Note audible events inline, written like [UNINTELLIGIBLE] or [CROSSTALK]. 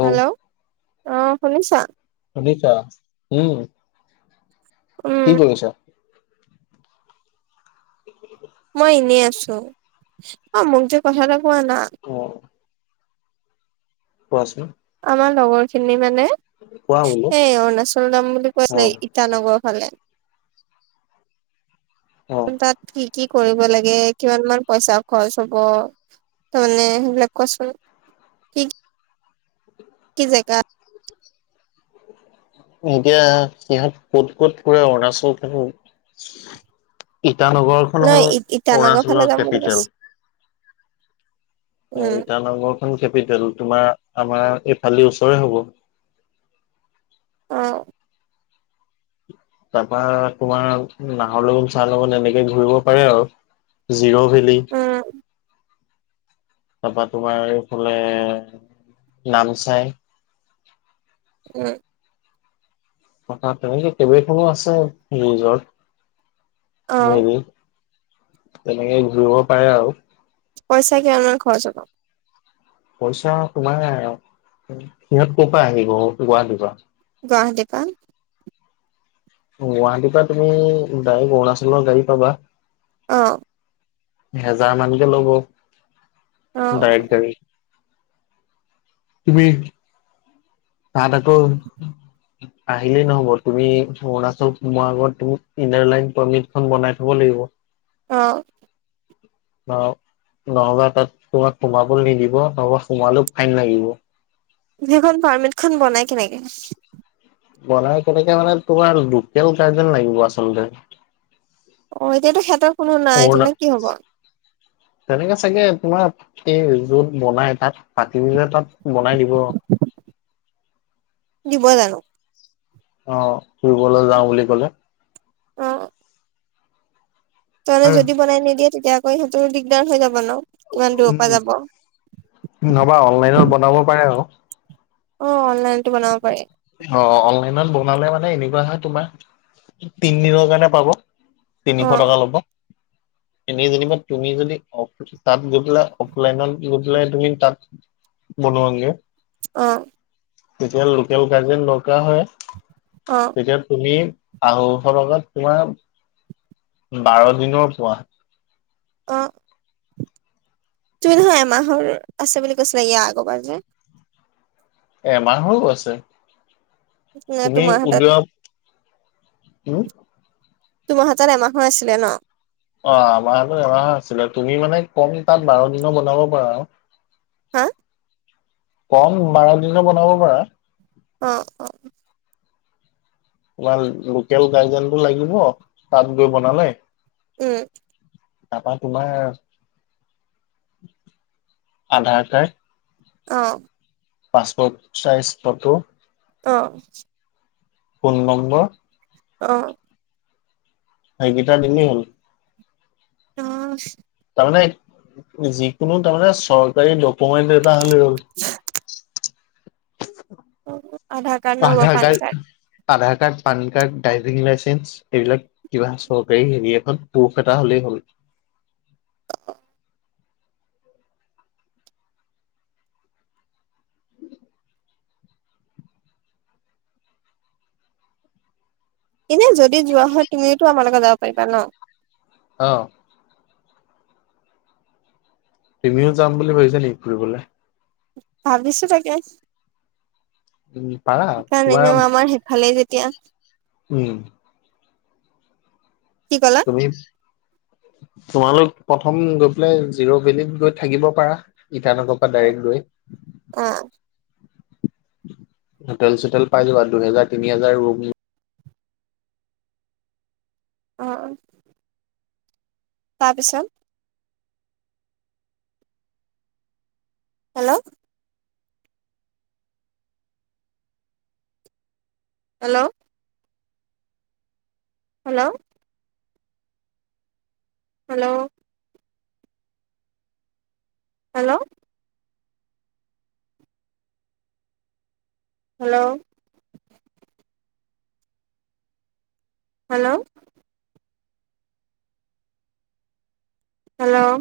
Hello অঁ শুনিছা? শুনিছা? উম। উম কি কৰিছা? [UNINTELLIGIBLE] মই এনেই আছোঁ। অ মোক যে কথা এটা কোৱা না? অ। কোৱাচোন? আমাৰ লগৰখিনি মানে কোৱা বোলো এই অৰুণাচল যাম বুলি কৈ অ আছিলে ইটানগৰ ফালে, অ তাত কি কি কৰিব লাগে কিমান মান পইছা খৰচ হ'ব তামানে সেইবিলাক কোৱাচোন? কি [INAUDIBLE] কি জেগাত? এতিয়া সিহঁত ক'ত ক'ত ফুৰে অৰুণাচল ইটানগৰখন নহ হ'ল ইটানগৰ ফালে অৰুণাচলৰ যাম বুলি কৈছে কেপিটেল। অ উম ইটানগৰখন কেপিটেল তোমাৰ আমাৰ এইফাল দি ওচৰে হ'ব। অ। তাপা তোমাৰ নাহৰ লগত চাহ লগত এনেকে ঘুৰিব পাৰে আৰু। জিৰ' ভেলি। উম। তাপা তোমাৰ এইফালে নামচাই। উম। থা তেনেকে কেইবেইখনো আছে ৰিজৰ্ অ মেৰি [UNINTELLIGIBLE] তেনেকে ঘুৰিব পাৰে আৰু। পইছা কিমান মান খৰচ হ'ব। পইছা তোমাৰ উম সিহঁত ক'ৰ পৰা আহিব গুৱাহাটীৰ পৰা? গুৱাহাটীৰ পৰা। গুৱাহাটীৰ পৰা তুমি ডাইৰেক অৰুণাচলৰ গাড়ী পাবা। অঁ। এহেজাৰ মানকে ল'ব অ ডাইৰেক গাড়ী। তুমি তাহাঁত আকৌ আহিলেই নহ'ব তুমি অৰুণাচল সোমোৱা আগত তুমি ইনাৰ লাইন পাৰ্মিত খন বনাই থব লাগিব। অঁ। নহ নহ'বা তাত তোমাক সোমাবলে নিদিব নহ'বা সোমালেও ফায়েন লাগিব। যিখন পাৰ্মিত খন বনাই কেনেকে? বনাই কেনেকে মানে তোমাৰ লোকেল গাৰ্জেন লাগিব আচলতে। অ এতিয়াটো সেতৰ কোনো নাই অৰুণা তেন্তে কি হ'ব? তেনেকে চাগে তোমাৰ এই যত বনাই তাত পাতি দিলে তাত বনাই দিব দিব জানো অ ফুৰিবলৈ যাওঁ বুলি ক'লে অ ত মানে যদি বনাই নিদিয়ে তেতিয়া আকৌ সেইটো দিগদাৰ হৈ যাব ন ইমান দূৰৰ পৰা যাব নহবা অনলাইনত বনাব পাৰে আৰু অ অনলাইনতো বনাব পাৰি অ অনলাইনত বনালে মানে এনেকুৱা হয় তোমাৰ তিন দিনৰ কাৰণে পাব অ তিনিশ টকা ল'ব এনেই যেনিবা তুমি যদি অ তাত গৈ পেলাই অফলাইনত গৈ পেলাই তুমি তাত বনোৱা গে অ তেতিয়া লোকেল গাৰ্জেন দৰকাৰ হয়। অঁ তেতিয়া তুমি আঢ়ৈশ টকাত তোমাৰ বাৰ দিনৰ পোৱা অ তুমি নহয় এমাহৰ আছে বুলি কৈছিলা ইয়া আগৰবাৰ যে। এমাহৰো আছে তুমি তোমাৰ হাতত উলোৱা। হম তোমাৰ হাতত এমাহৰ আছিলে ন অ আমাৰতো এমাহ আছিলে, তুমি মানে কম তাত বাৰ দিনৰ বনাব পাৰা আৰু। হা কম বাৰ দিনৰ বনাব পাৰা অ অ তোমাৰ লোকেল গাৰ্জেনটো লাগিব, তাত গৈ বনালে। উম। তাৰাপা তোমাৰ আধাৰ কাৰ্ড অ পাছপৰ্ট চাইজ ফটো অ ফোন নম্বৰ অ সেইকেইটা দিলেই হ'ল। অ তাৰমানে যিকোনো তাৰমানে চৰকাৰী ডকুমেণ্ট এটা হলে হ'ল। [UNINTELLIGIBLE] অ আধাৰ কাৰ্ড নহ'বা Aadhaar PAN card Aadhaar card, PAN card, driving licence এইবিলাক কিবা চৰকাৰী হেৰি এখন প্ৰুভ এটা হ'লেই হ'ল এনে যদি যোৱা হয় তুমিও টো আমাৰ লগত যাব পাৰিবা ন' অ তুমিও যাম বুলি ভাবিছা নেকি ফুৰিবলৈ। ভাবিছো তাকে স উম পাৰা কাৰণ তোমাৰ এনেও আমাৰ। ভালেই যেতিয়া। উম কি ক'লে। তুমি তোমালোক প্ৰথম গৈ পেলাই জিৰ' ভেলিত গৈ থাকিব পাৰা। ইটানগৰ পৰা ডাইৰেক্ট গৈ। অঁ হোটেল চোটেল পাই যাবা, দুহেজাৰ তিনি হাজাৰ ৰুম। অঁ অঁ তাৰপিছত hello hello hello hello hello hello hello hello